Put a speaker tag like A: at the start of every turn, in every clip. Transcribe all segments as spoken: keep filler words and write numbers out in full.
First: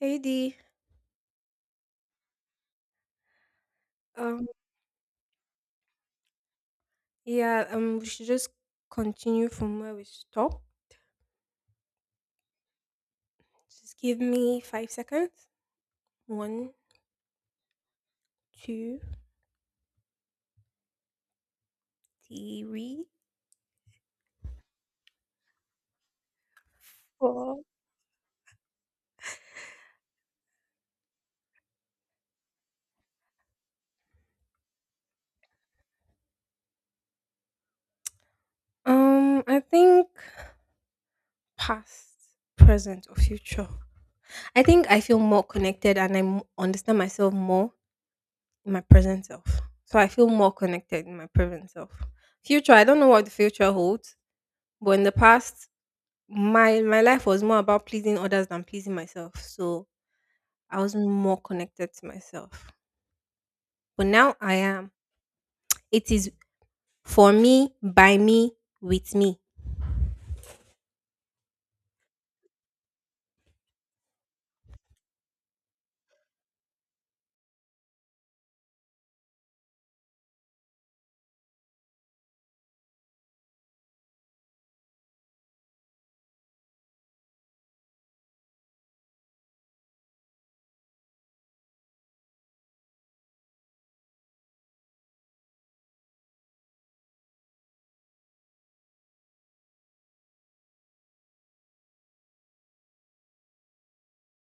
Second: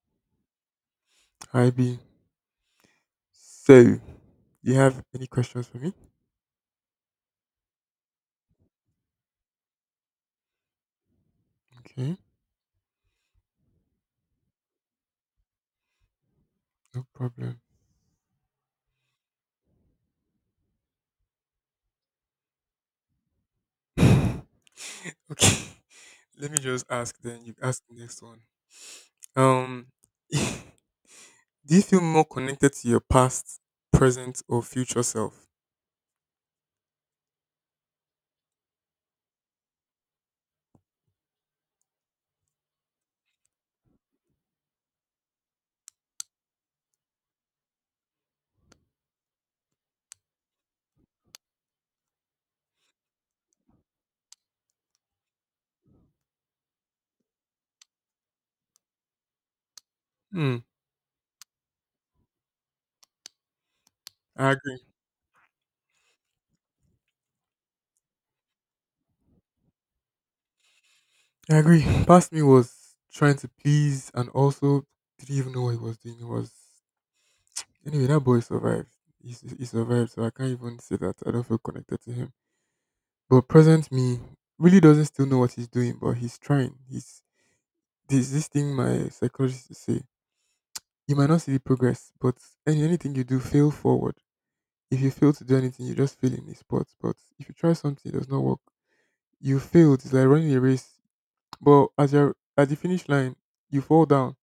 A: Hey Dee.
B: Hi B. So, do
A: Um,
B: you have any questions for me?
A: yeah, um, we should just continue from where we stopped.
B: Okay,
A: Just give me five seconds. One,
B: no problem.
A: two, three,
B: Okay, let me just ask. Then you
A: four.
B: ask the next one. Um, do you feel more connected to your past, present, or future self?
A: Um, I think past, present, or future. I think I feel more connected and I m- understand myself more in my present self. So I feel more connected in my present self. Future, I don't know what the future holds, but in the past, my my life was more about pleasing others than pleasing myself. So
B: Hmm.
A: I wasn't more connected to myself. But now
B: I
A: I
B: agree.
A: am. It is for me, by me, with me.
B: I agree. Past me was trying to please and also didn't even know what he was doing. It was anyway that boy survived. He, s- he survived, so I can't even say that I don't feel connected to him. But present me really doesn't still know what he's doing, but he's trying. He's There's this thing my psychologist to say. You might not see the progress, but any, anything you do, fail forward. If you fail to do anything, you just fail in the sport. But if you try something, it does not work. You failed. It's like running a race. But as you're at the finish line, you fall down,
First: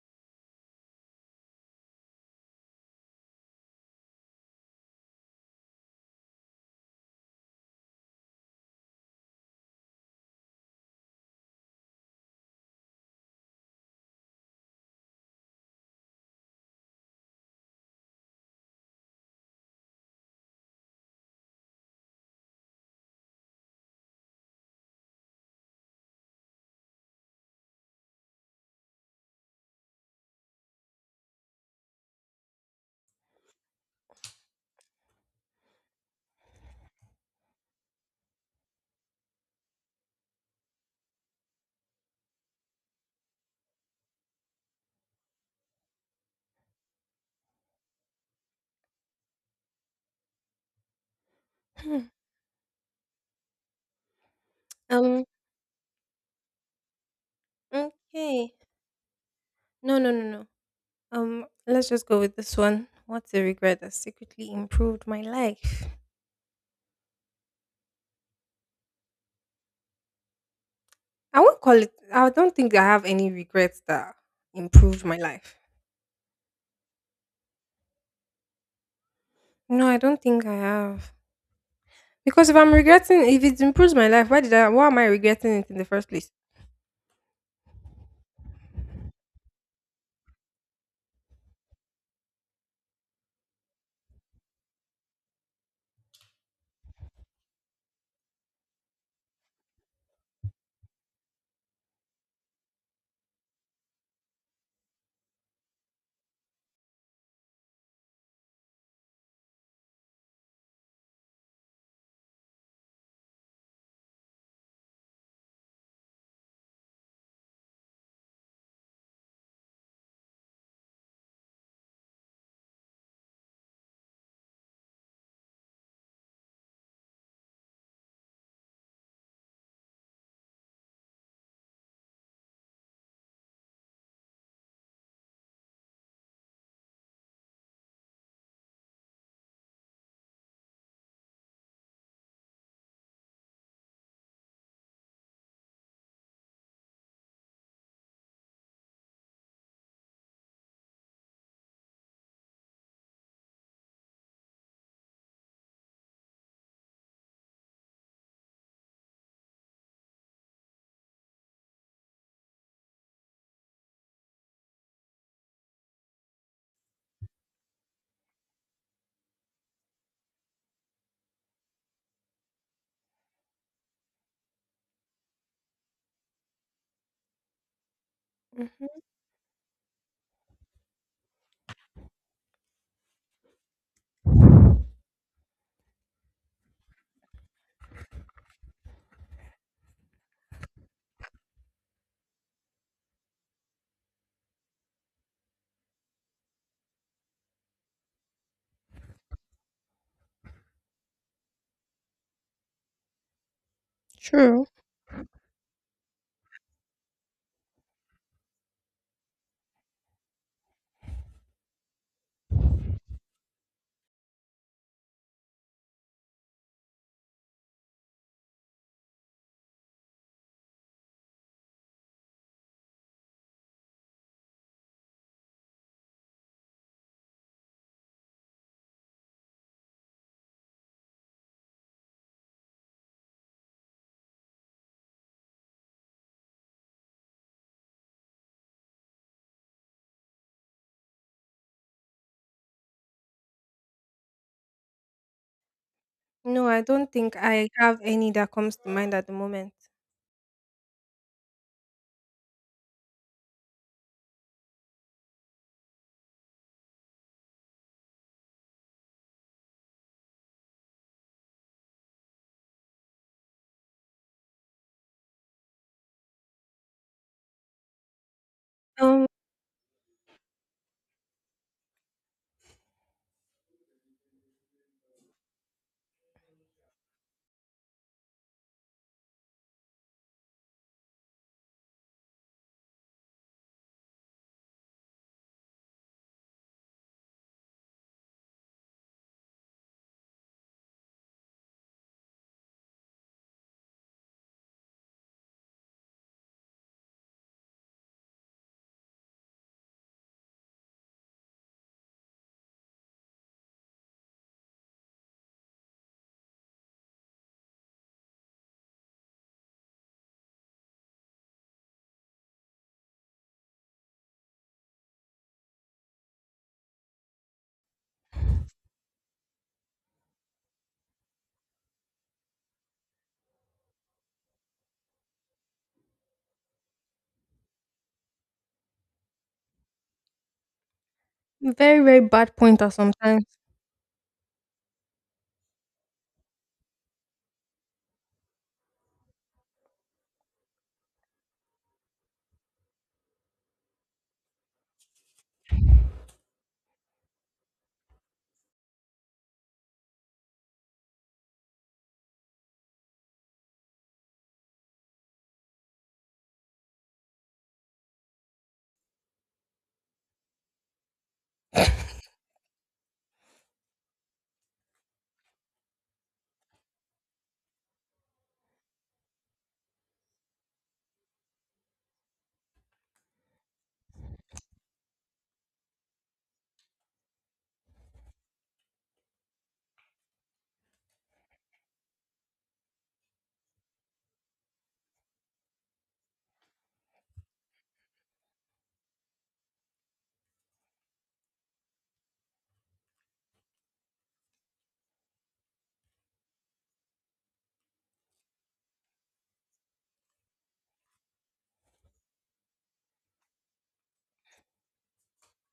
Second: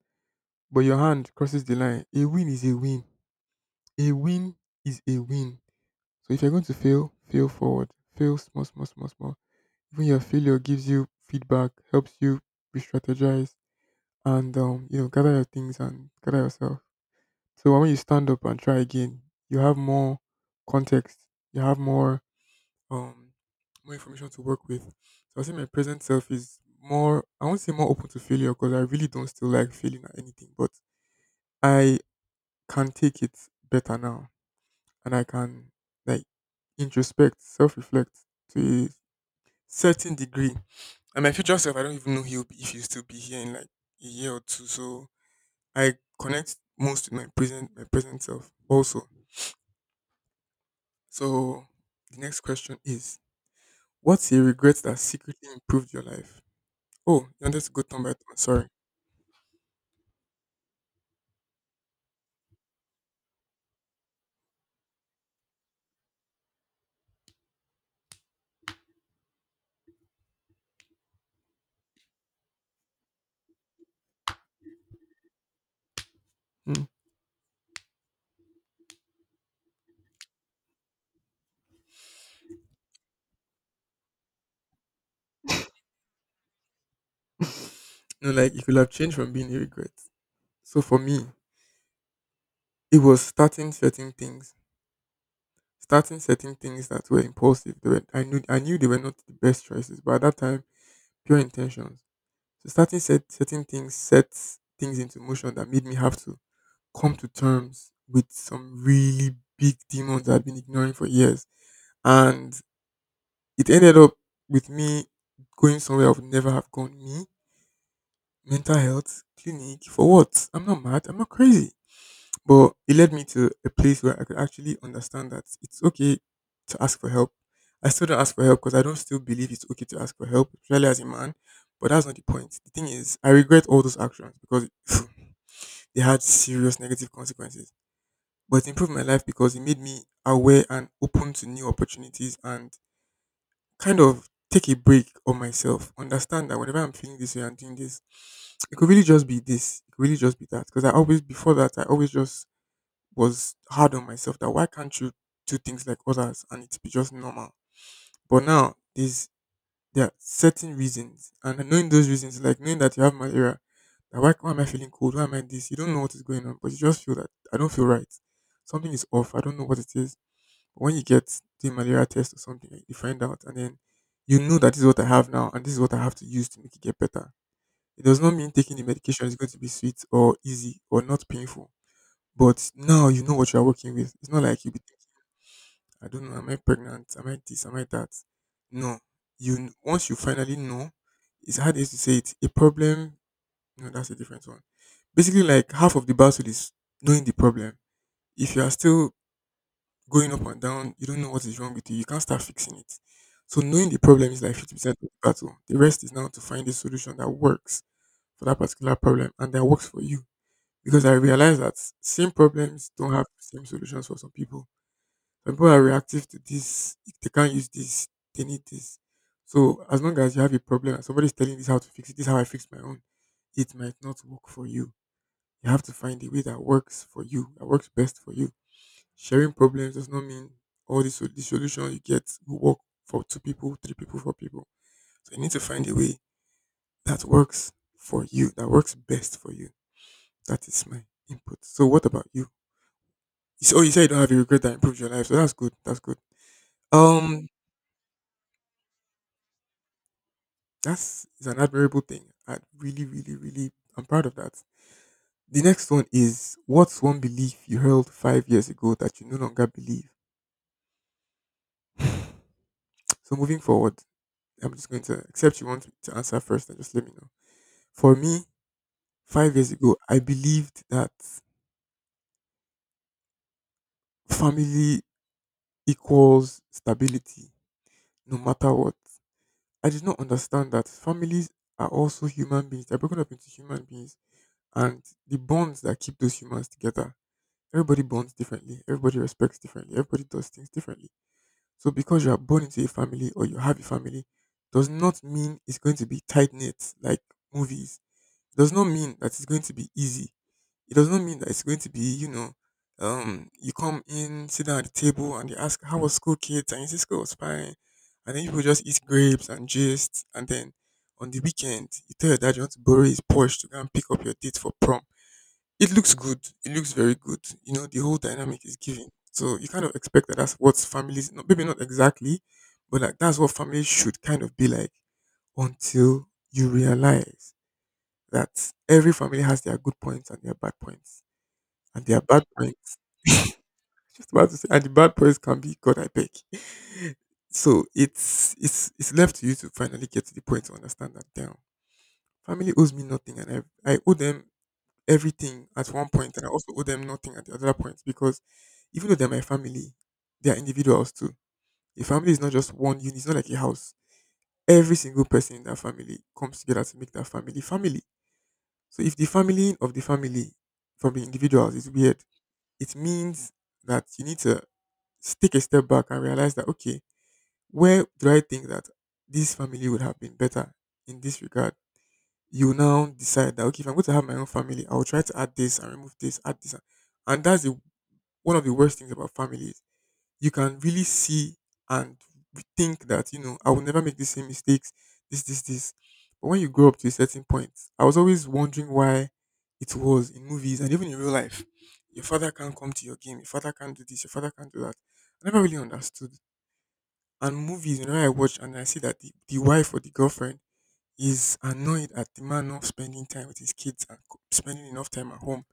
B: but your hand crosses the line. A win is a win. A win is a win. So if you're going to fail, fail forward. Fail small, small, small, small. Even your failure gives you feedback, helps you re-strategize, and um, you know gather your things and gather yourself. So when you stand up and try again, you have more context, you have more um more information to work with. So I think my present self is more, I won't say more open to failure because I really don't still like failing at anything, but I can take it better now, and I can, like, introspect, self reflect to a certain degree. And my future self, I don't even know he'll be, if he'll still be here in like a year or two. So I connect most with my present my present self also. So
A: Hmm.
B: the next question is, what's a regret that
A: Um,
B: secretly improved your life? Oh, you wanted to go turn by turn,
A: okay.
B: sorry.
A: No, no, no, no. Um, let's just go with this one. What's a regret that secretly improved my life? I won't call it I don't think I have any regrets that improved my life.
B: Hmm.
A: No, I don't think I have. Because if I'm regretting if it improves my life, why did I why am I regretting it in the first place?
B: No, like it could have changed from being a regret. So for me, it was starting certain things. Starting certain things that were impulsive. They were, I knew I knew they were not the best choices, but at that time, pure intentions. So starting set, certain things sets things into motion that made me have to come to terms with some really big demons that I've been ignoring for years. And it ended up with me going somewhere I would never have gone. Me, mental health, clinic, for what? I'm not mad. I'm not crazy. But it led me to a place where I could actually understand that it's okay to ask for help. I still don't ask for help because I don't still believe it's okay to ask for help, especially as a man. But that's not the point. The thing is, I regret all those actions because they had serious negative consequences. But it improved my life because it made me aware and open to new opportunities and kind of take a break on myself. Understand that whenever I'm feeling this way and doing this, it could really just be this. It could really just be that. Because I always, before that, I always just was hard on myself that, why can't you do things like others and it be just normal? But now there's there are certain reasons, and knowing those reasons, like knowing that you have malaria, that, why, why am I feeling cold? Why am I this? You don't know what is going on, but you just feel that I don't feel right. Something is off. I don't know what it is. But when you get the malaria test or something, like, you find out and then you know that this is what I have now and this is what I have to use to make it get better. It does not mean taking the
A: Hmm.
B: medication is going to be sweet or easy or not painful. But now you know what you are working with. It's not like you, I don't know, am I pregnant? Am I this? Am I that? No. You kn- once you finally know, it's hard is to say it. A problem, no, that's a different one. Basically, like half of the battle is knowing the problem. If you are still going up and down, you don't know what is wrong with you. You can't start fixing it. So knowing the problem is like
A: True.
B: fifty percent of the battle. The rest is now to find a solution that works for that particular problem and that works for you. Because I realize that same problems don't have the same solutions for some people. Some people are reactive to this. If they can't use this, they need this. So as long as you have a problem and somebody's telling this how to fix it, this is how I fix my own. It might not work for you. You have to find a way that works for you, that works best for you. Sharing problems does not mean all the, sol- the solution you get will work for two people, three people, four people. So you need to find a way that works for you, that works best for you. That is my input. So what about you? You s- Oh, you said you don't have a regret that improved your life, so that's good. That's good.
A: No, I don't think
B: Um,
A: I have any that comes to mind at the moment.
B: That's is an admirable thing. I really, really, really, I'm proud of that. The next one is, what's one belief you held five years ago that you no longer believe? So moving forward, I'm just going to accept you want to answer first and just let me know. For me,
A: Um,
B: five years ago, I believed that family equals stability, no matter what. I did not understand that families are also human beings. They're broken up into human beings, and the bonds that keep those humans together. Everybody bonds differently. Everybody respects differently. Everybody does things differently. So because you are born into a family or you have a family, does not mean it's going to be tight knit like movies. It does not mean that it's going to be easy. It does not mean that it's going to be, you know, um, you come in, sit down at the table, and they ask how was school, kids, and you say school was fine, and then people just eat grapes and gist, and then on the weekend you tell your dad you want to borrow his Porsche to go and pick up your date for prom. It looks good. It looks very good. You know, the whole dynamic is given. So you kind of expect that that's what families, not maybe not exactly, but like that's what families should kind of be like, until you realize that every family has their good points and their bad points.
A: very,
B: And their
A: very
B: bad
A: bad pointer
B: points,
A: sometimes.
B: just about to say, and the bad points can be, God I beg. So it's it's it's left to you to finally get to the point to understand that damn, family owes me nothing and I I owe them everything at one point, and I also owe them nothing at the other point because even though they're my family, they are individuals too. A family is not just one unit; it's not like a house. Every single person in that family comes together to make that family family. So if the family of the family from the individuals is weird, it means that you need to s- take a step back and realize that, okay, where do I think that this family would have been better in this regard? You now decide that, okay, if I'm going to have my own family, I will try to add this and remove this, add this, and, and that's the, one of the worst things about families. You can really see and think that, you know, I will never make the same mistakes. This, this, this. But when you grow up to a certain point, I was always wondering why, it was in movies and even in real life, your father can't come to your game, your father can't do this, your father can't do that. I never really understood. And movies, you know, I watch and I see that the, the wife or the girlfriend is annoyed at the man not spending time with his kids and co- spending enough time at home.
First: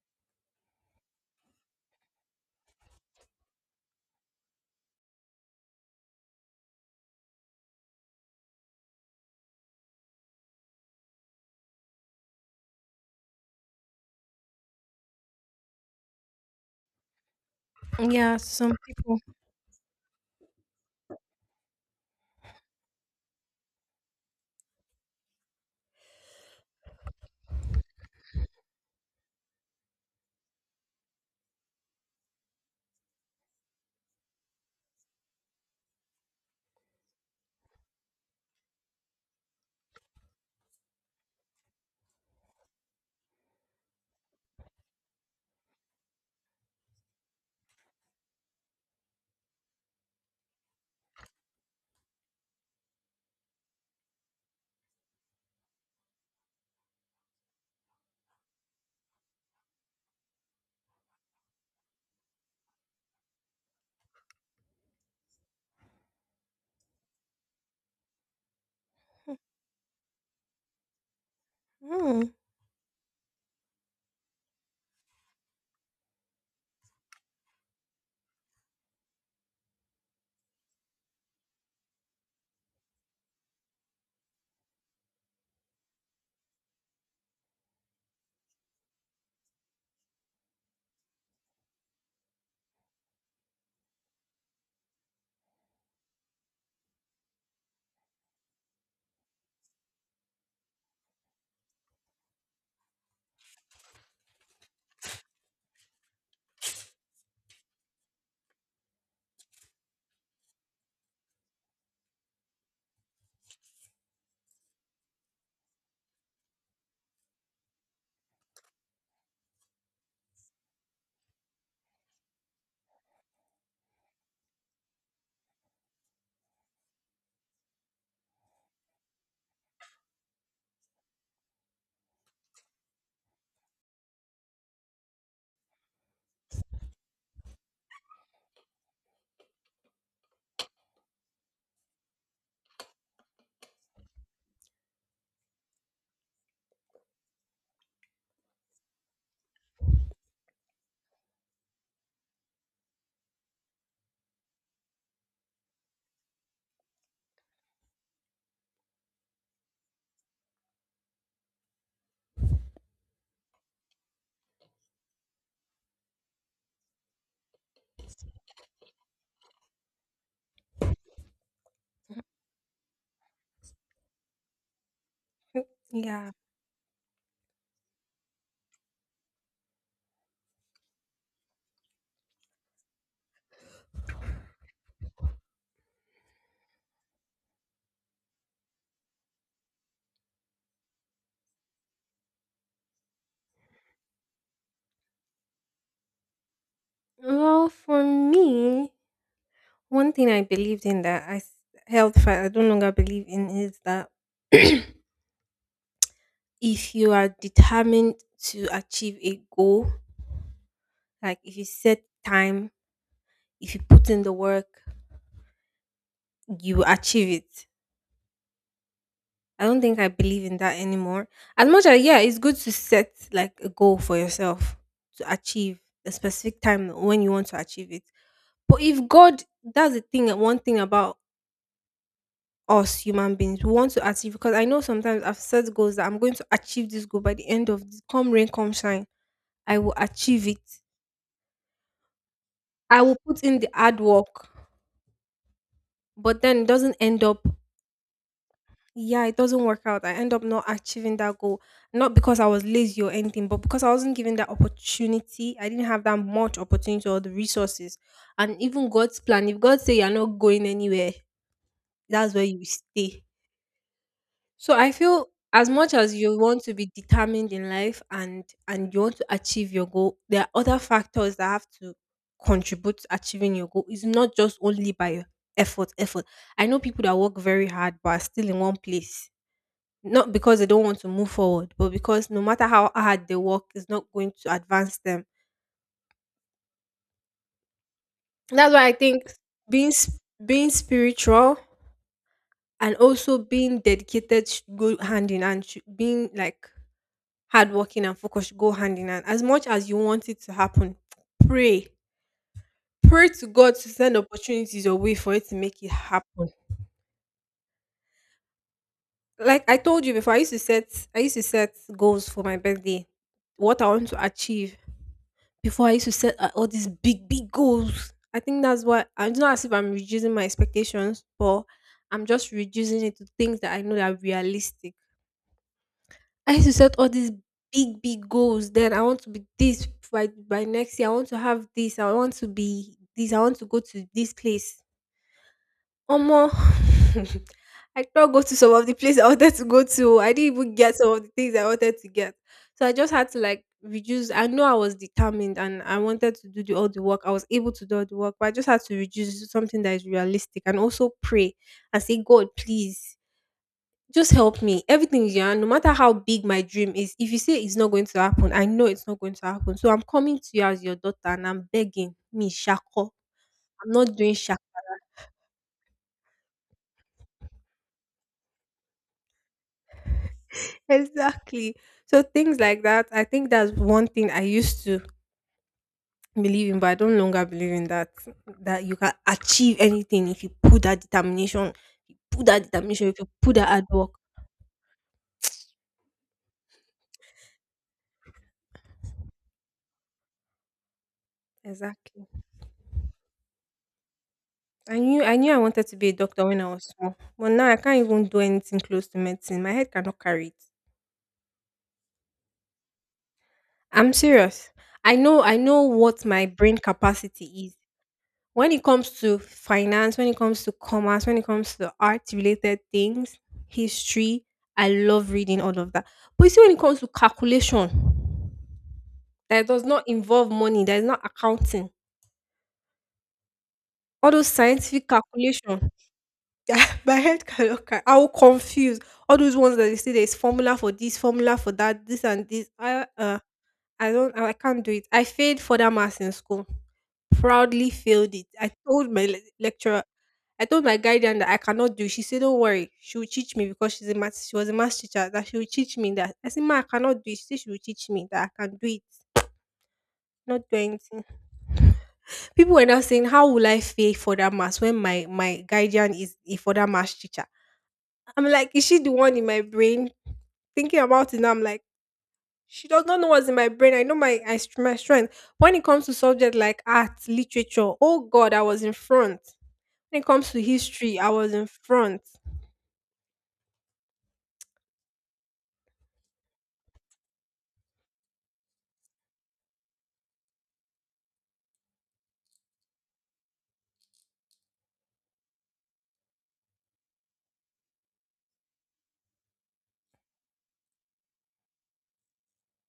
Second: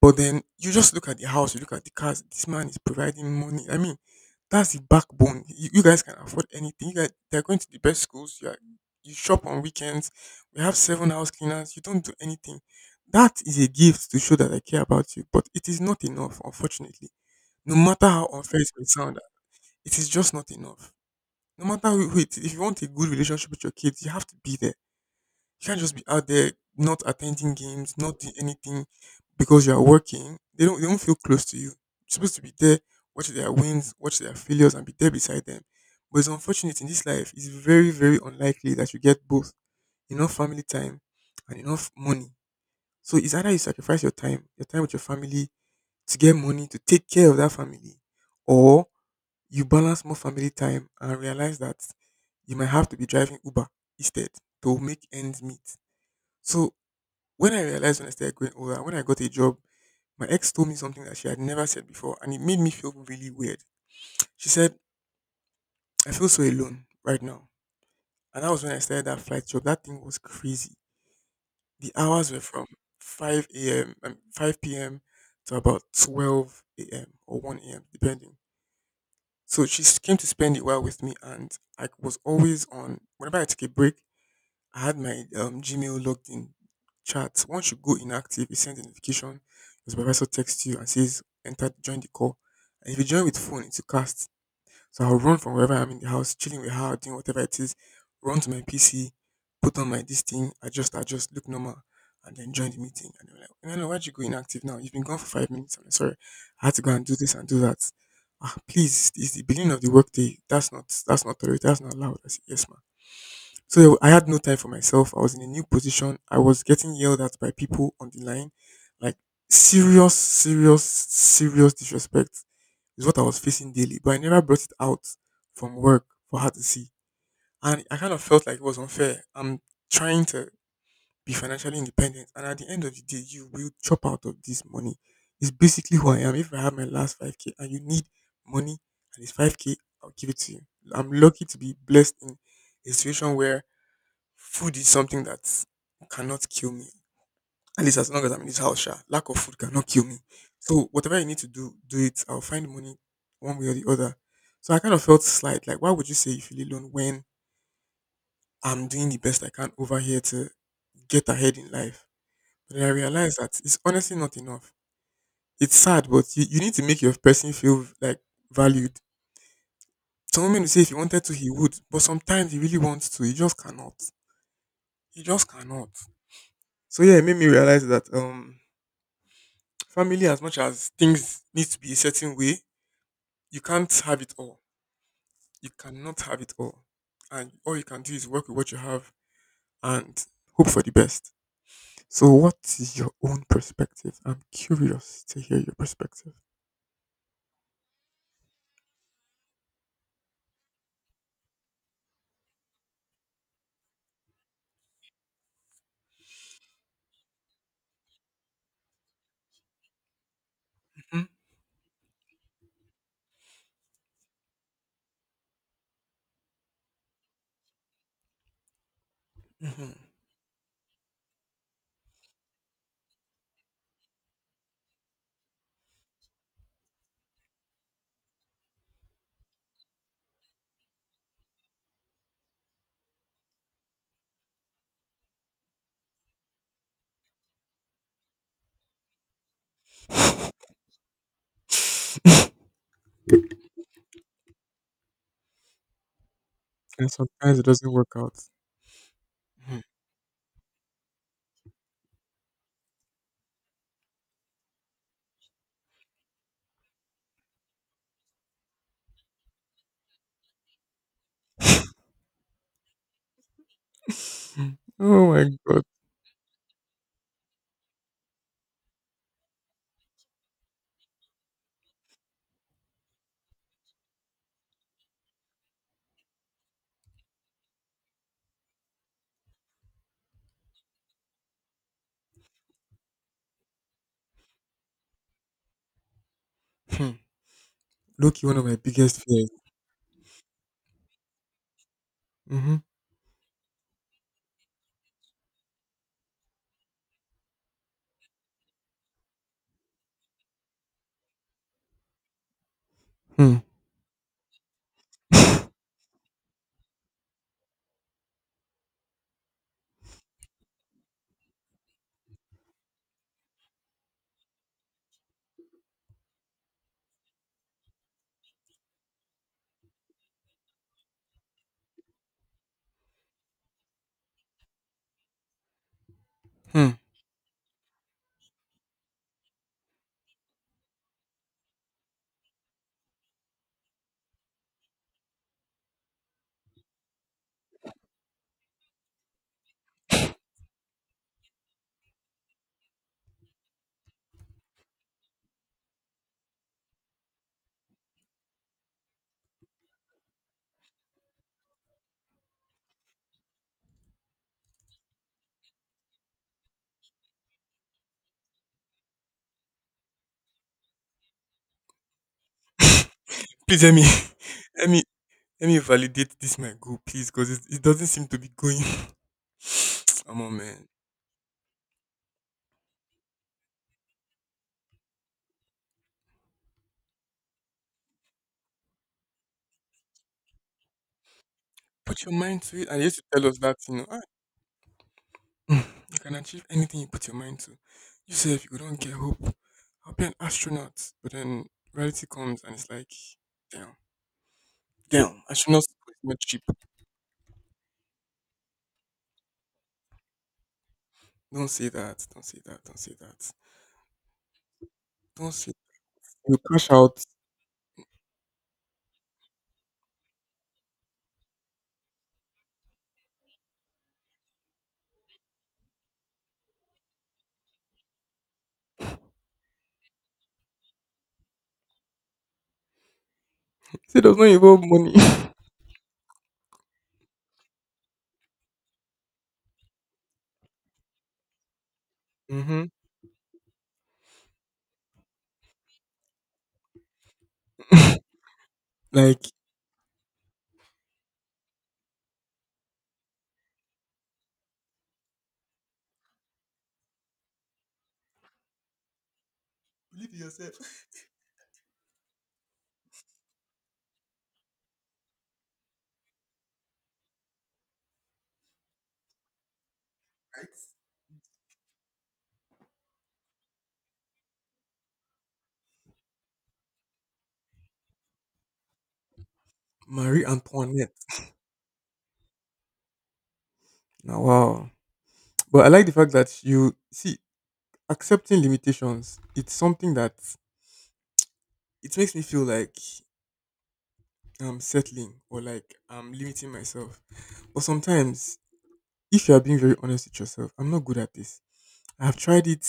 B: But then you just look at the house, you look at the cars. This man is providing money. I mean, that's the backbone. You, you guys can afford anything. You guys, they're going to the best schools. You, are, you shop on weekends. We have seven house cleaners. You don't do anything. That is a gift to show that I care about you. But it is not enough, unfortunately. No matter how
A: Yeah,
B: unfair it
A: some
B: may sound,
A: people.
B: it is just not enough. No matter who who it is, if you want a good relationship with your kids, you have to be there. You can't just be out there not attending games, not doing anything because you are working. They don't they don't feel close to you. You're supposed to be there, watch their wins, watch their failures, and be there beside them. But it's unfortunate, in this life, it's very, very unlikely that you get both enough family time and enough money. So it's either you sacrifice your time, your time with your family, to get money to take care of that family, or you balance more family time and realize that you might have to be driving Uber instead to make ends meet. So when I realized, when I started growing older, when I got a job, my ex told me something that she had never said before, and it made me feel really weird. She said, I feel so alone right now. And that was when I started that flight job. That thing was crazy. The hours
A: Mm,
B: were from five a m, um, five p m to about twelve a m or one a m, depending. So she s- came to spend a while with me, and I was always on. Whenever I took a break, I had my um, Gmail logged in chat. Once you go inactive, it sends a notification. Your supervisor texts you and says, enter, join the call. And if you join with phone, it's a cast. So I'll run from wherever I'm in the house, chilling with her, doing whatever it is, run to my P C, put on my this thing, adjust, adjust, look normal, and then join the meeting. And they're like, no, no, why'd you go inactive now? You've been gone for five minutes. I'm like, sorry, I had to go and do this and do that. Ah, please, it's the beginning of the workday. That's not, that's not tolerated. That's not allowed. I said, yes, ma'am. So I had no time for myself. I was in a new position. I was getting yelled at by people on the line. Like serious, serious, serious disrespect is what I was facing daily. But I never brought it out from work for her to see. And I kind of felt like it was unfair. I'm trying to be financially independent. And at the end of the day, you will chop out of this money. It's basically who I am. If I have my last five k and you need money and it's five k, I'll give it to you. I'm lucky to be blessed in a situation where food is something that cannot kill me. At least as long as I'm in this house, sha, lack of food cannot kill me. So whatever I need to do, do it. I'll find money one way or the other. So I kind of felt slight. Like, why would you say you feel alone when I'm doing the best I can over here to get ahead in life? But then I realized that it's honestly not enough. It's sad, but you, you need to make your person feel like valued. Some women will say if he wanted to, he would. But sometimes he really wants to. He just cannot. He just cannot.
A: yeah.
B: So yeah, it made me realize that um family, as much as things need to be a certain way, you can't have it all. You cannot have it all. And all you can do is work with what you have and hope for the best. So, what is your own perspective? I'm curious to hear your perspective.
A: Well, for me, one thing I believed in that I s- held fast, I don't longer believe in is that if you are determined to achieve a goal, like if you set time, if you put in the work, you achieve it. I don't
B: Mm-hmm.
A: think I believe in that anymore. As much as yeah, it's good to set like a goal for yourself to achieve a specific time when you want to achieve it. But if God, that's the thing. One thing about us human beings, we want to achieve because I know sometimes I've set goals that I'm going to achieve this goal by the end of this. Come rain, come shine, I will achieve it. I will put in the hard work, but then it doesn't
B: And
A: end up
B: sometimes it doesn't work out.
A: yeah, it doesn't
B: Mhm.
A: work out. I end up not achieving that goal, not because I was lazy or anything, but because I wasn't given that opportunity. I didn't have that much opportunity or the resources. And even God's plan, if God say you're not going anywhere, that's where you stay.
B: Hmm.
A: So I
B: Oh
A: feel
B: my
A: as
B: god.
A: much as you want to be determined in life and and you want to achieve your goal, there are other factors that have to contribute to achieving your goal. It's not just only by your effort, effort. I know people that work very hard but are still in one place not because they don't want to move forward, but because no matter how hard they work, it's not going to advance them.
B: Hmm. Loki, one of
A: That's
B: my
A: why I
B: biggest
A: think
B: fears.
A: being s- being spiritual
B: Mm-hmm.
A: and also being dedicated should go hand in hand. Should, being like hardworking and focused should go hand in hand. As much as you want it to happen, pray, pray to
B: Hmm.
A: God to send opportunities your way for it to make it happen. Like I told you before, I used to set I used to set goals for my birthday, what I want to achieve. Before I used to set uh, all these big, big goals. I think that's why it's not as if I'm reducing my expectations, but I'm just reducing it to things that I know that are realistic. I used to
B: Hmm.
A: set all these big, big goals. Then I want to be this by by next year. I want to have this. I want to be this. I want to go to this place. Omo, I could not go to some of the places I wanted to go to. I didn't even get some of the things I wanted to get. So I just had to like reduce. I know I was determined and I wanted to do the, all the work. I was able to do all the work, but I just had to reduce to something that is realistic and also pray and say, God, please just help me. Everything is your hand, no matter how big my dream is. If you say it's not going to happen, I know it's not going to happen. So I'm coming to you as your daughter and I'm begging me, Shako.
B: Please
A: I'm
B: let me
A: not doing Shako.
B: let me let me validate this my goal, please, because it, it doesn't seem to be going. Come on, man.
A: Exactly. So things like that, I think that's one thing I used to believe in, but I don't longer believe in that that you can achieve anything if you put that determination, you
B: Put your
A: put
B: mind
A: that
B: to it. And you
A: determination,
B: used
A: if
B: to
A: you
B: tell
A: put
B: us
A: that
B: that,
A: hard
B: you know,
A: work.
B: ah, you can achieve anything you put your mind to. You say if you don't get hope, I'll be an astronaut. But then reality
A: Exactly.
B: comes and it's like, damn.
A: I knew I
B: Damn,
A: knew I
B: astronauts
A: wanted to be a
B: are not
A: doctor when
B: cheap.
A: I was small, but now I can't even do anything close to medicine. My head cannot carry it.
B: Don't say that. Don't say that. Don't say that.
A: I'm serious. I know
B: Don't
A: I
B: say
A: know what my
B: you
A: brain
B: crash out.
A: capacity is. When it comes to finance, when it comes to commerce, when it comes to art related things, history, I love reading all of that. But you see, when it comes to calculation, that does not involve money, that is not accounting.
B: Say
A: All
B: there's no
A: those
B: involve
A: scientific
B: money.
A: calculation, yeah, my head cannot carry. I will confuse all those ones that they say there is formula for this, formula for that, this and this.
B: Hmm.
A: I, uh, I don't I can't do it. I failed for that maths in school. Proudly failed it. I told my le-
B: Like
A: lecturer, I told my guardian that I cannot do. She said, "Don't worry, she will teach me because she's a math she was a math teacher, that she will teach me that." I said, "Ma, I cannot do it." She said she will teach me that I can do it.
B: believe in
A: Not do
B: yourself.
A: anything. People were now saying, "How will I fail for that mass when my, my guardian is a for that math teacher?" I'm like, is she the one in my brain thinking about it now? I'm like, she does not know what's in my brain. I know my I, str- my strength. When it comes to subject like art, literature, oh God, I was in front. When it
B: Marie
A: comes to
B: Antoinette.
A: history, I was in front,
B: Now, wow. But I like the fact that you see accepting limitations. It's something that it makes me feel like I'm settling or like I'm limiting myself. But sometimes, if you are being very honest with yourself, I'm not good at this. I've tried it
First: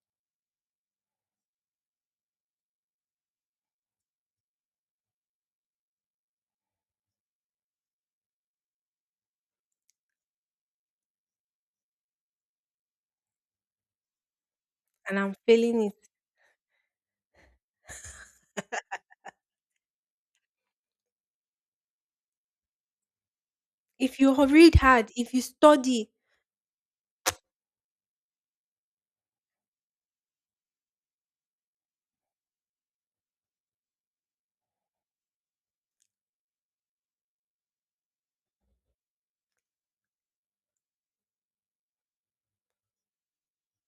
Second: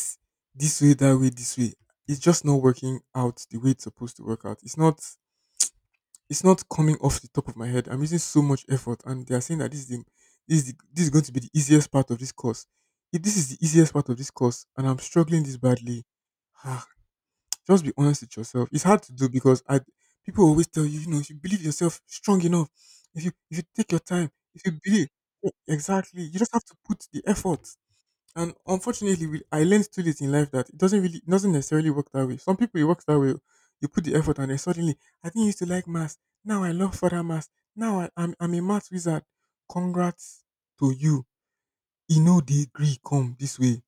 B: this way, that way, this way. It's just not working out the way it's supposed to work out. It's not. It's not coming off the top of my head. I'm using so much effort, and they are saying that this is the, this is the, this is going to be the easiest part of this course. If this is the easiest part of this course, and I'm
A: and I'm
B: struggling this
A: failing it.
B: badly, ah. Just be honest with yourself. It's hard to do because I, people always tell you, you know, if you believe yourself strong enough, if you if you take your
A: If
B: time,
A: you h-
B: if you
A: read
B: believe,
A: hard, if you
B: e-
A: study,
B: exactly, you just have to put the effort. And unfortunately, we, I learned too late in life that it doesn't really it doesn't necessarily work that way. Some people it works that way. You put the effort and then suddenly, I didn't used to like maths. Now I love further maths. Now I, I'm I'm a maths wizard. Congrats to you. You know the degree come this way.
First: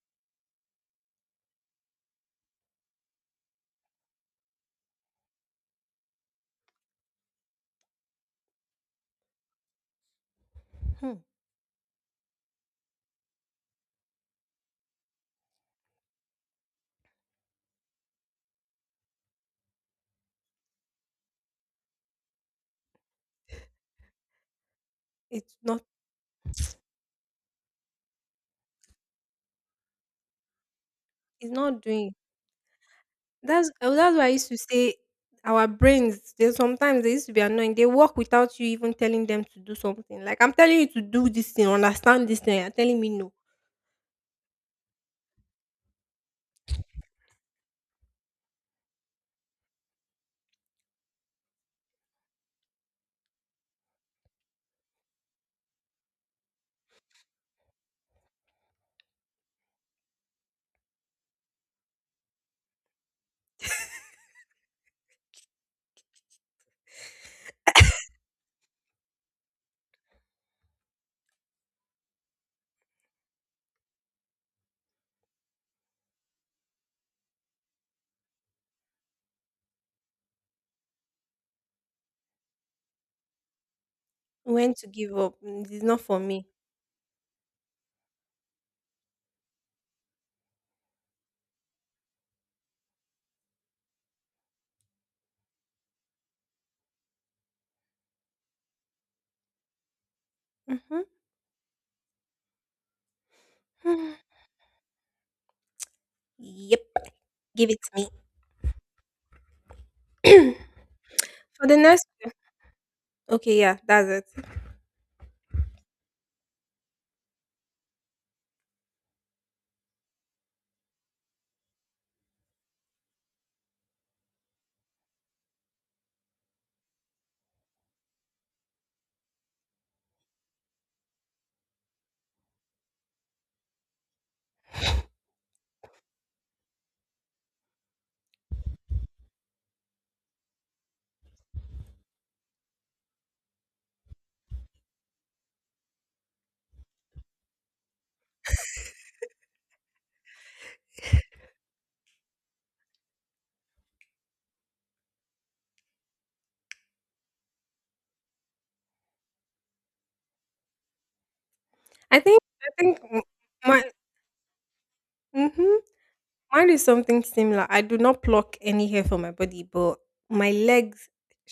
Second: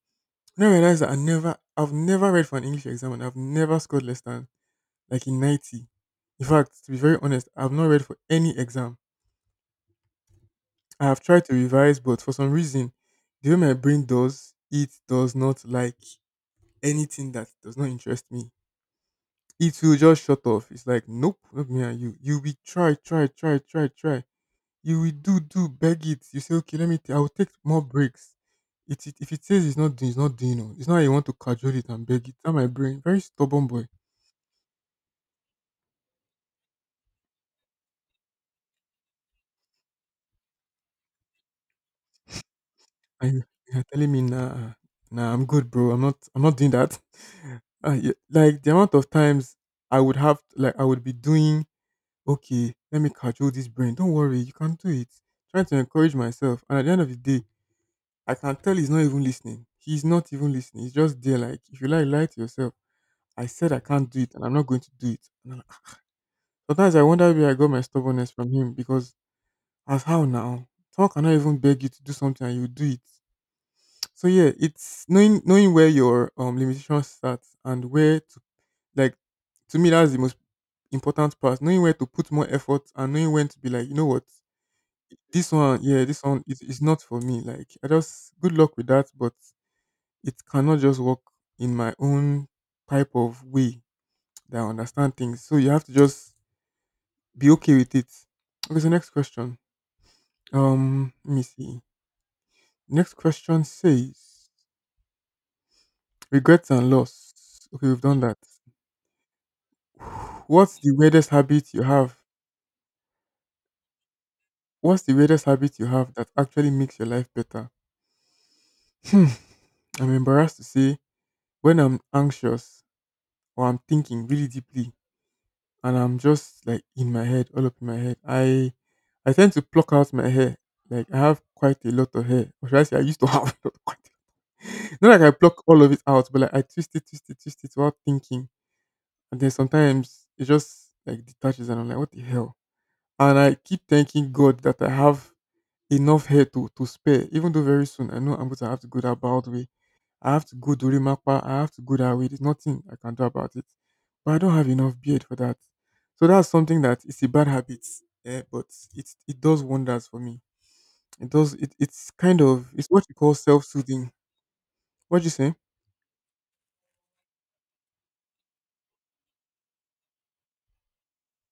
B: And I realized that I never I've never read for an English exam and I've never scored less than like in ninety. In fact, to be very honest, I've not read for any exam. I
A: hmm,
B: have tried to revise, but for some reason, the way my brain does, it does not like anything that does not interest me. It will just shut off. It's like, nope, not me and you. You will try, try, try, try, try. You will do,
A: it's
B: do,
A: not
B: beg it. You say,
A: it's
B: okay, let me, t- I will take more breaks. It, it, if it says it's not doing, it's not doing. Oh. It's not like you want to cajole
A: not
B: it and
A: doing.
B: beg it. That my brain, very stubborn
A: That's
B: boy.
A: uh, that's why I used to say our brains. They sometimes they used to be annoying. They work without you even telling them to do something. Like I'm telling you to do this thing, understand this thing. You're telling me no.
B: And you you're telling me nah, nah, I'm good, bro. I'm not, I'm not doing that. Uh, yeah, like the amount of times I would have, like, I would be doing, okay, let me cajole this brain. Don't worry, you can do it. Trying to encourage myself, and at the end of the day, I can tell he's not even listening. He's not even listening. He's just there, like, if you like, lie to yourself. I said I can't do it, and I'm not going to do it. And I'm like, sometimes I wonder where I got my stubbornness from him because as how now, someone cannot even beg you to do something and you do it. So yeah, it's knowing knowing where your um limitations start and where to, like, to me that's the most important part. Knowing where to put more effort and knowing when to be like, you know what,
A: When to give up?
B: this
A: Mm,
B: one,
A: it's not
B: yeah,
A: for
B: this one
A: me.
B: is, is not for me. Like I just, good luck with that, but it cannot just work in my own type of way that I understand things. So you have to just be okay with it. Okay, so next question.
A: Hmm.
B: Um, let me see. Next question says regrets
A: Yep,
B: and loss.
A: give it
B: Okay,
A: to
B: we've
A: me.
B: done that. What's the weirdest
A: For
B: habit
A: the
B: you
A: next
B: have?
A: okay, yeah, that's it.
B: What's the weirdest habit you have that actually makes your life better? Hmm. I'm embarrassed to say when I'm anxious or I'm thinking really deeply and I'm just like in my head, all up in my head. I I tend to pluck out my hair. Like I have quite a lot of hair. Or should I say I used to have a lot quite, not like I pluck all of it out, but like I twist it, twist it, twist it without thinking. And then sometimes it just like detaches and I'm like, what the hell? And I keep thanking God that I have enough hair to to spare. Even though very soon I know I'm going to have to go that bald way. I have to go Dorimapa. I have to go that way. There's nothing I can do about it. But I don't have enough beard for that. So that's something that is a bad habit. Eh, but it it does wonders for me. It does. It, it's
A: I think
B: kind of,
A: I
B: it's
A: think
B: what you
A: m-
B: call self
A: my
B: soothing. What you say?
A: mhm, mine is something similar. I do not pluck any hair from my body, but my legs.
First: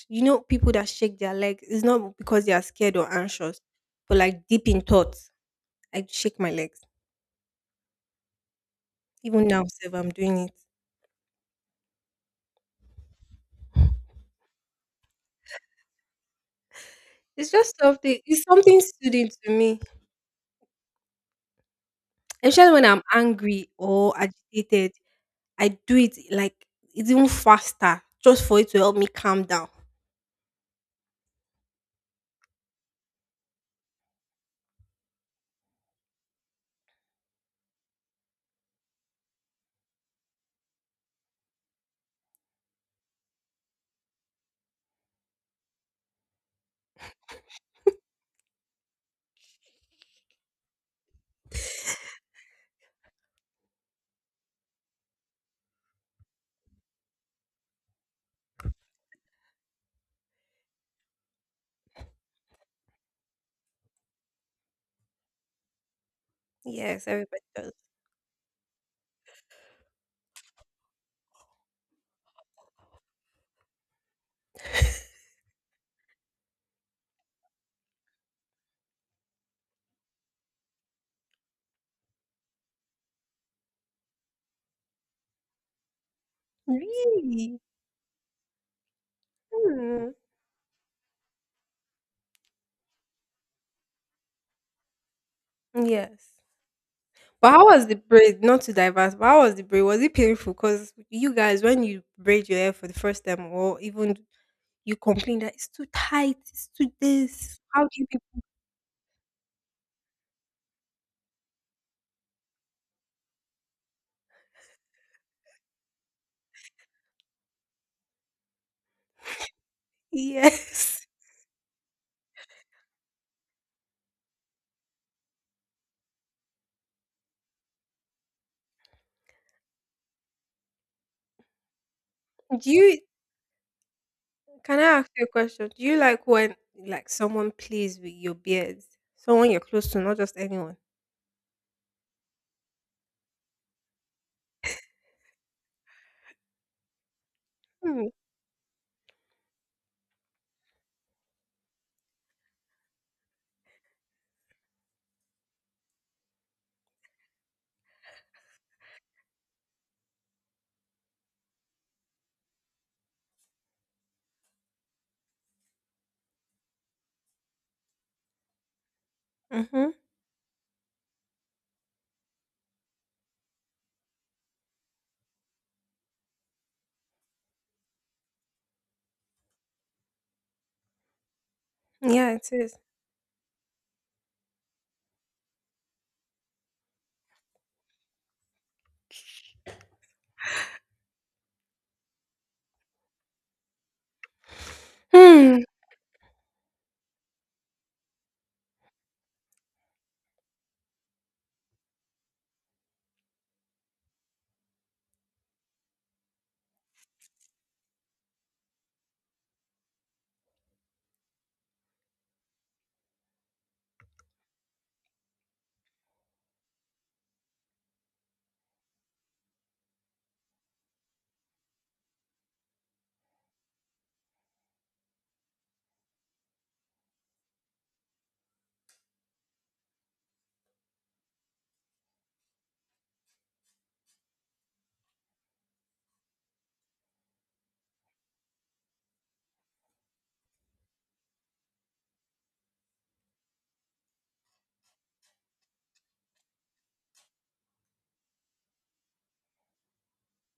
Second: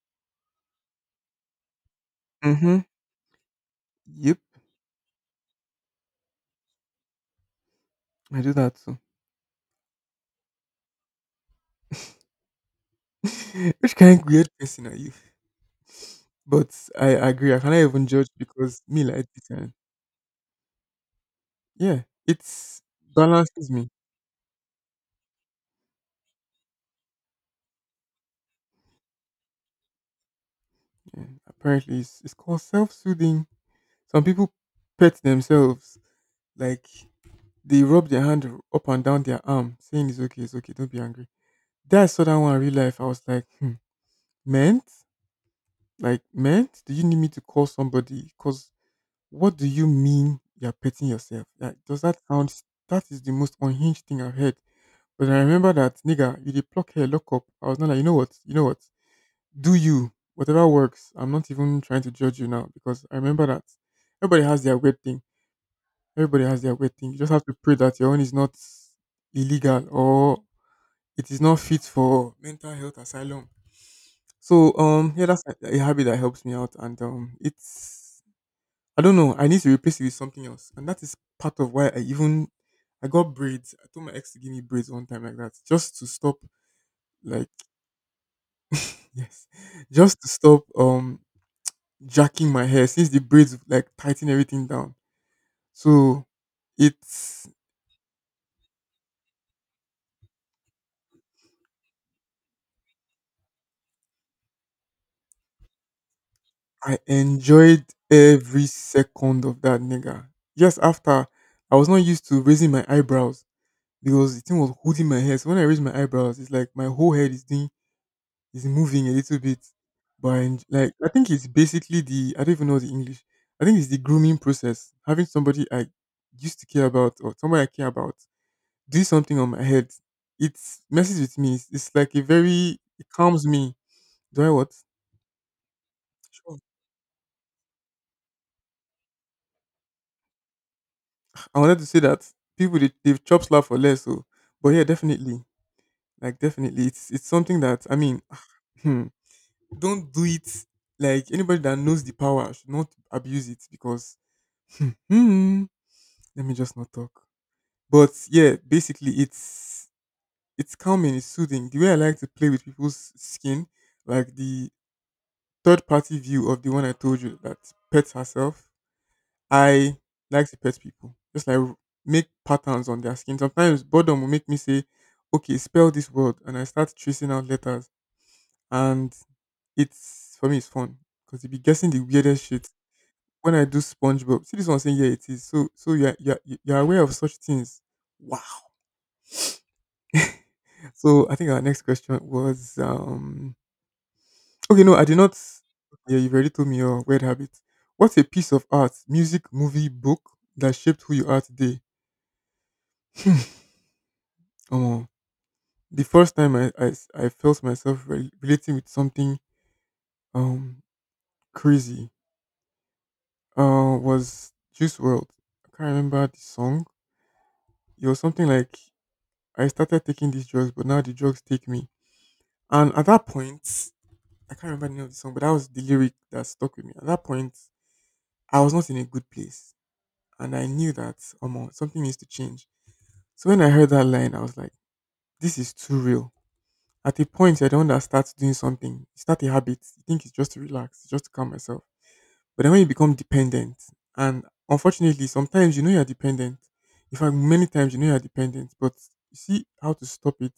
A: You know, people that shake their legs it's not because they are
B: Mm-hmm.
A: scared or anxious, but
B: Yep.
A: like deep in thoughts, I shake my legs.
B: I do that too.
A: Even now, if I'm doing it,
B: Which kind of weird person are you? But I
A: it's
B: agree. I cannot
A: just
B: even
A: something.
B: judge
A: It's
B: because
A: something
B: me like
A: soothing to
B: this.
A: me,
B: Yeah,
A: especially
B: it's
A: when I'm
B: balances
A: angry
B: me.
A: or agitated. I do it like it's even faster just for it to help me calm down.
B: Yeah, apparently, it's, it's called self soothing. Some people pet themselves, like they rub their hand up and down their arm, saying it's okay, it's okay, don't be angry. Then I saw that one in real life. I was like, hmm, meant? Like, meant? Do you need me to call somebody? Because what do you mean you're petting yourself? Like, does that sound, that is the most unhinged thing I've heard. But I remember that, nigga, you did pluck hair, lock up. I was not like, you know what, you know what? Do you whatever works, I'm not even trying to judge you now because I remember that everybody has their weird thing. Everybody has their weird
A: Yes,
B: thing, you just
A: everybody
B: have to
A: does.
B: pray that your own is not illegal or it is not fit for mental health asylum. So um yeah, that's a, a habit that helps me out. And um it's, I don't know, I need to replace it with something else, and that is part of why I even, I got braids. I told my ex to give me braids one time like that just to stop, like,
A: Really?
B: yes,
A: Hmm.
B: just to stop um jacking my hair since the braids like tighten everything down. So
A: Yes.
B: it's,
A: But how was the braid? Not to diverse, but how was the braid? Was it painful? Because you guys, when you braid your hair for the first time, or even you complain that it's too tight, it's too
B: I
A: this. How
B: enjoyed
A: do you?
B: every second of that, nigga. Just after, I was not used to raising my eyebrows because the thing was holding my hair. So when I raise my eyebrows, it's like my whole head is doing, is moving a little bit. But I, en- like,
A: Yes.
B: I think it's basically the, I don't even know the English. I think it's the grooming process. Having somebody I used to care about or somebody I care about do something on my head, it messes with me. It's, it's like a
A: Do
B: very,
A: you
B: it calms me. Do I what?
A: Can I ask you a question? Do you like when
B: Sure.
A: like someone plays with your beard? Someone you're close to, not just anyone.
B: I wanted to say that people, they they've chop slap for less. So, but yeah, definitely, like definitely, it's it's something that I
A: Hmm.
B: mean, hmm, don't do it. Like anybody that knows the power should not abuse it because, hmm, let me just not talk. But yeah, basically, it's it's calming, it's soothing. The way I like to play with people's skin, like the third party view of the one I told you that pets herself.
A: Mm-hmm.
B: I like to pet people. Just like make patterns on their skin. Sometimes boredom will make me say, okay, spell this word. And I start tracing out letters. And it's, for me, it's fun. Because you be guessing the
A: Yeah,
B: weirdest
A: it
B: shit.
A: is.
B: When I do SpongeBob, see this one saying, yeah, it is. So, so you're, you're, you're aware of such things. Wow. So I think our next question was, um, okay, no, I did not.
A: Hmm.
B: Yeah, you've already told me your weird habits. What's a piece of art, music, movie, book that shaped who you are today? Oh, the first time I I I felt myself re- relating with something, um crazy, uh, was Juice World. I can't remember the song. It was something like, I started taking these drugs, but now the drugs take me. And at that point, I can't remember the name of the song, but that was the lyric that stuck with me. At that point, I was not in a good place. And I knew that um, something needs to change. So when I heard that line, I was like, this is too real. At a point, you're the one that starts doing something. You start a habit. You think it's just to relax, it's just to calm myself. But then when you become dependent, and unfortunately, sometimes you know you're dependent. In fact, many times you know you're dependent, but you see how to stop it,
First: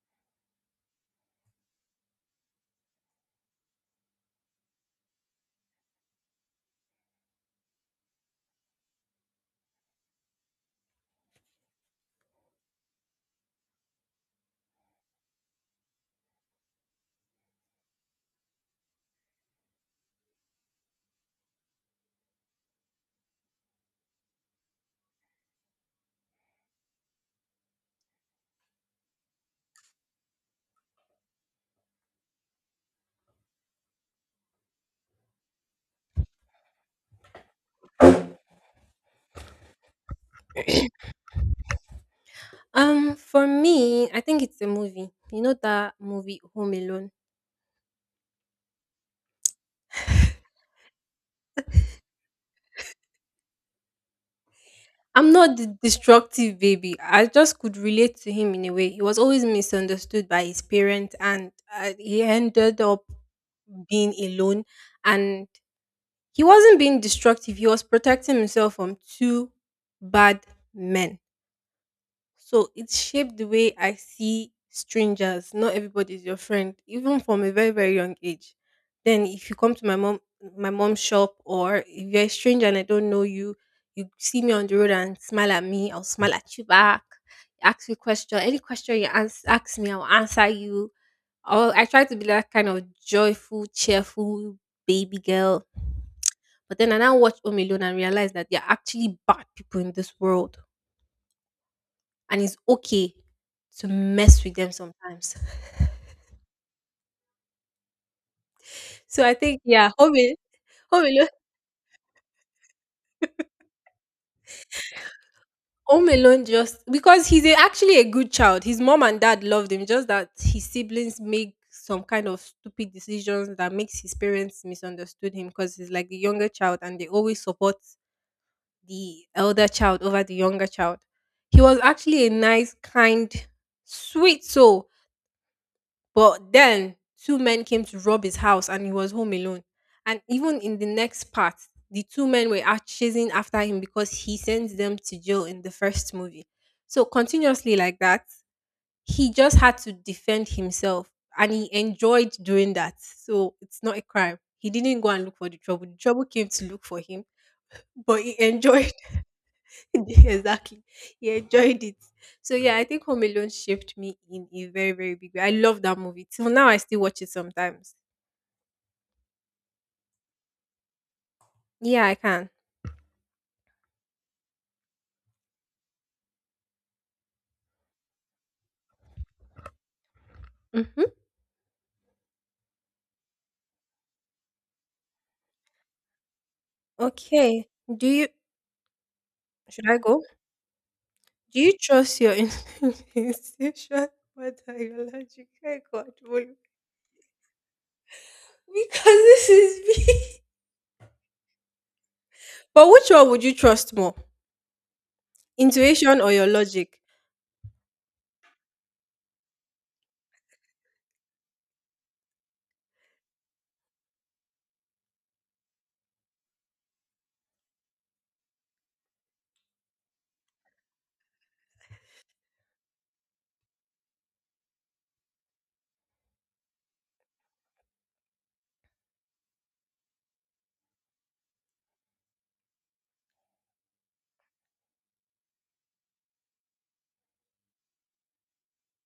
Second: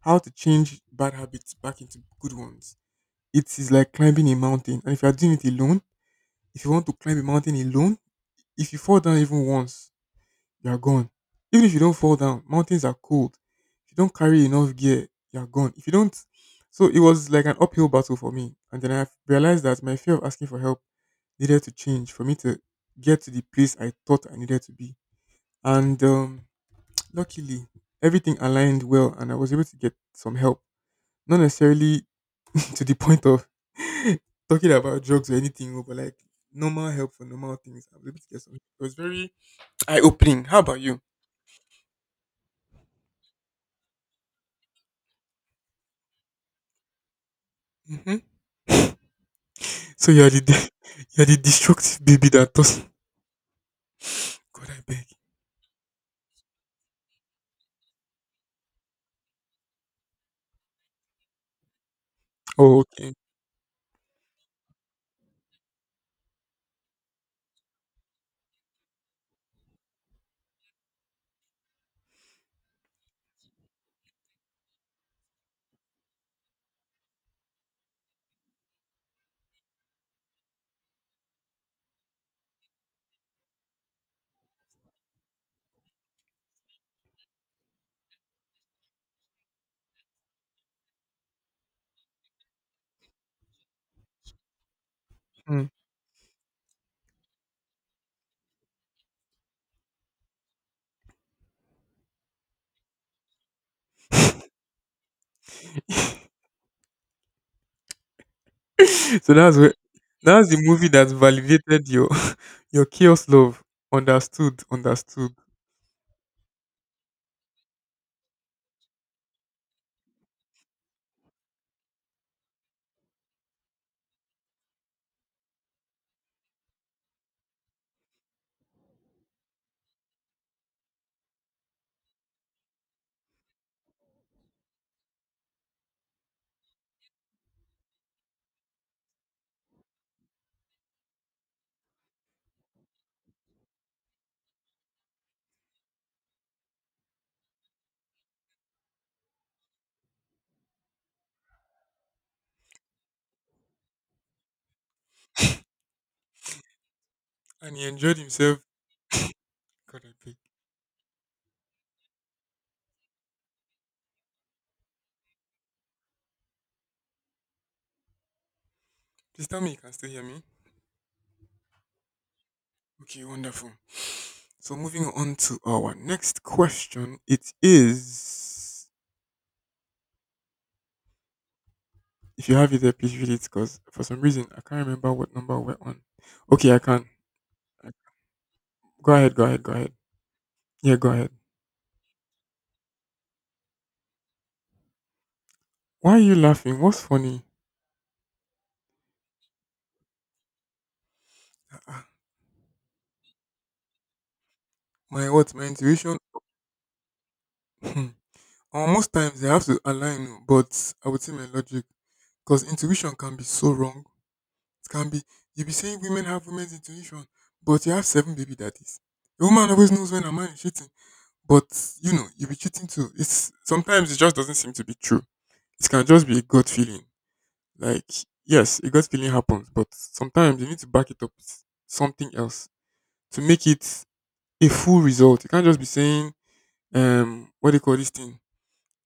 B: how to change bad habits back into good ones. It is like climbing a mountain. And if you're doing it alone, if you want to climb a mountain alone, if you fall down even once, you are gone. Even if you don't fall down, mountains are cold. If you don't carry enough gear, you are gone. If you don't, so it was like an uphill battle for me. And then I realized that my fear of asking for help needed to change for me to get to the place I thought I needed to be. And um, luckily, everything aligned well, and I was able to get some help. Not necessarily to the point of talking about drugs or anything, oh, but like normal help for normal things. I was able to get some. It was very eye opening. How about you?
A: Um, for me, I think it's a movie. You know that movie Home Alone.
B: Mhm. So you are the de- you are the destructive baby that does. God, I beg.
A: I'm not the destructive baby. I just could relate to him in a way. He was always misunderstood by his parents, and uh, he
B: Oh,
A: ended up
B: okay.
A: being alone. And he wasn't being destructive. He was protecting himself from two bad men. So it shaped the way I see strangers. Not everybody is your friend, even from a very, very young age. Then if you come to my mom my mom's shop or if you're a stranger and I don't know you, you see me on the road and smile at me, I'll smile at you back. Ask me question. Any question you ans- Ask me, I'll answer you. Or I try to be that kind of joyful, cheerful baby
B: Hmm.
A: girl. But then I now watch Home Alone and realize that there are actually bad people in this world and it's okay to mess with them sometimes. So
B: So
A: I
B: that's
A: think
B: where,
A: yeah, home alone,
B: that's the movie
A: home
B: that
A: alone,
B: validated your your chaos love. Understood, understood.
A: home alone just because he's a, actually a good child. His mom and dad loved him, just that his siblings make some kind of stupid decisions that makes his parents misunderstood him because he's like the younger child and they always support the elder child over the younger child. He was actually a nice, kind, sweet soul. But then two men came to rob his house and he was home alone. And even in the next part, the two men were out chasing after him because he sent them to jail in the first movie. So continuously like that, he just had to defend himself and he enjoyed doing that. So it's not a crime. He didn't go and look for the trouble. The trouble came to look for him,
B: And he enjoyed
A: but he
B: himself.
A: enjoyed
B: God, I beg.
A: exactly. He enjoyed it. So yeah, I think Home Alone shaped me in a very, very big way. I love that movie. Till now I still watch it sometimes.
B: Please tell me you can still hear me.
A: Yeah, I can.
B: Okay, wonderful. So moving on to our next question. It is,
A: Mm-hmm.
B: if you have it there, please read it because for some reason I can't remember what number we're on. Okay, I can.
A: Okay.
B: I-
A: Do you
B: go ahead, go ahead, go
A: Should
B: ahead.
A: I go?
B: Yeah, go ahead.
A: Do you trust your in- intuition? What are your logical
B: Why are you
A: control?
B: laughing? What's funny?
A: Because this is me.
B: Ah,
A: But which one would you trust more?
B: my what? My intuition.
A: Intuition or your logic?
B: Hmm. Uh, most times they have to align, but I would say my logic because intuition can be so wrong. It can be, you be saying women have women's intuition, but you have seven baby daddies. A woman always knows when a man is cheating. But you know, you'll be cheating too. It's, sometimes it just doesn't seem to be true. It can just be a gut feeling. Like, yes, a gut feeling happens, but sometimes you need to back it up with something else to make it a full result. You can't just be saying, um, what do you call this thing?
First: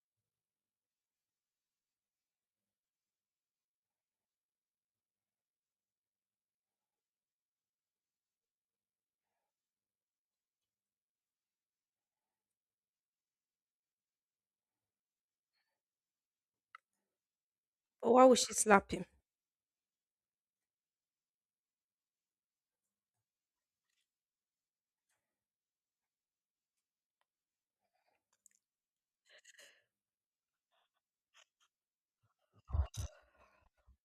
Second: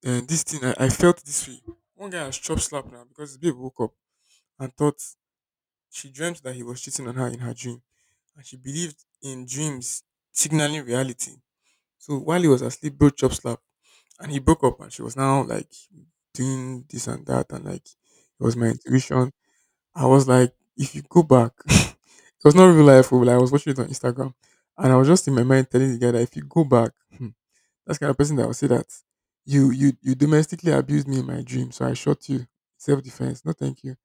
B: And this thing, I, I felt this way. One guy has chop slapped now because his babe woke up and thought, she dreamt that he was cheating on her in her dream, and she believed in dreams signaling reality. So while he was asleep, bro chop slap, and he broke up, and she was now like doing this and that, and like
A: Or why would
B: it
A: she
B: was my
A: slap him?
B: intuition. I was like, if you go back, it was not real life. Oh, like, I was watching it on Instagram, and I was just in my mind telling the guy that if you go back, hmm, that's the kind of person that will say that you you you domestically abused me in my dream, so I shot you. Self defense. No, thank you.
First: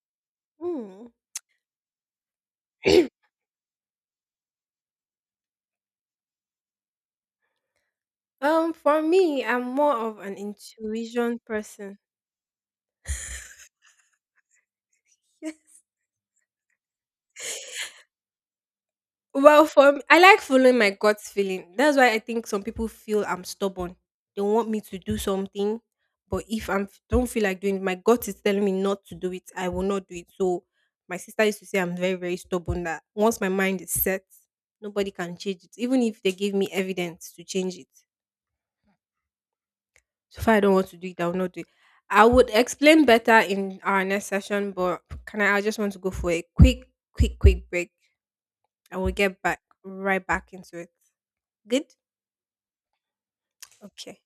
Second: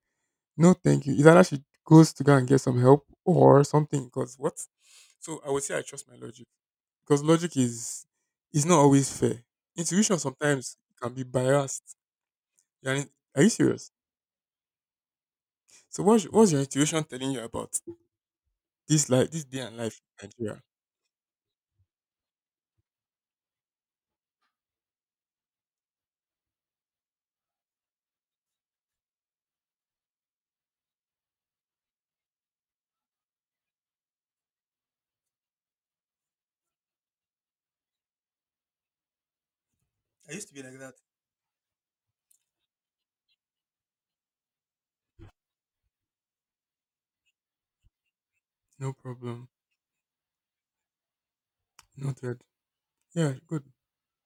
B: No, thank
A: Hmm.
B: you. Either that, she goes to go and get some help or something. Cause what? So I would say I trust my logic because logic is is
A: Um,
B: not
A: for
B: always fair.
A: me, I'm more
B: Intuition
A: of an
B: sometimes can be
A: intuition
B: biased.
A: person.
B: You're in- are you serious? So what's what's your intuition telling you about this life, this day
A: Well,
B: and
A: for
B: life
A: me, I
B: in
A: like
B: Nigeria?
A: following my gut feeling. That's why I think some people feel I'm stubborn. They want me to do something, but if I am don't feel like doing it, my gut is telling me not to do it, I will not do it. So my sister used to say I'm very, very stubborn that once my mind is set, nobody can change it. Even if they give me evidence to change it.
B: I
A: So
B: used
A: if
B: to
A: I
B: be
A: don't
B: like
A: want
B: that.
A: to do it, I will not do it. I would explain better in our next session, but can I, I just want to go for a quick, quick, quick break.
B: No
A: I will get
B: problem.
A: back right back into it. Good.
B: Noted. Yeah, good.
A: Okay.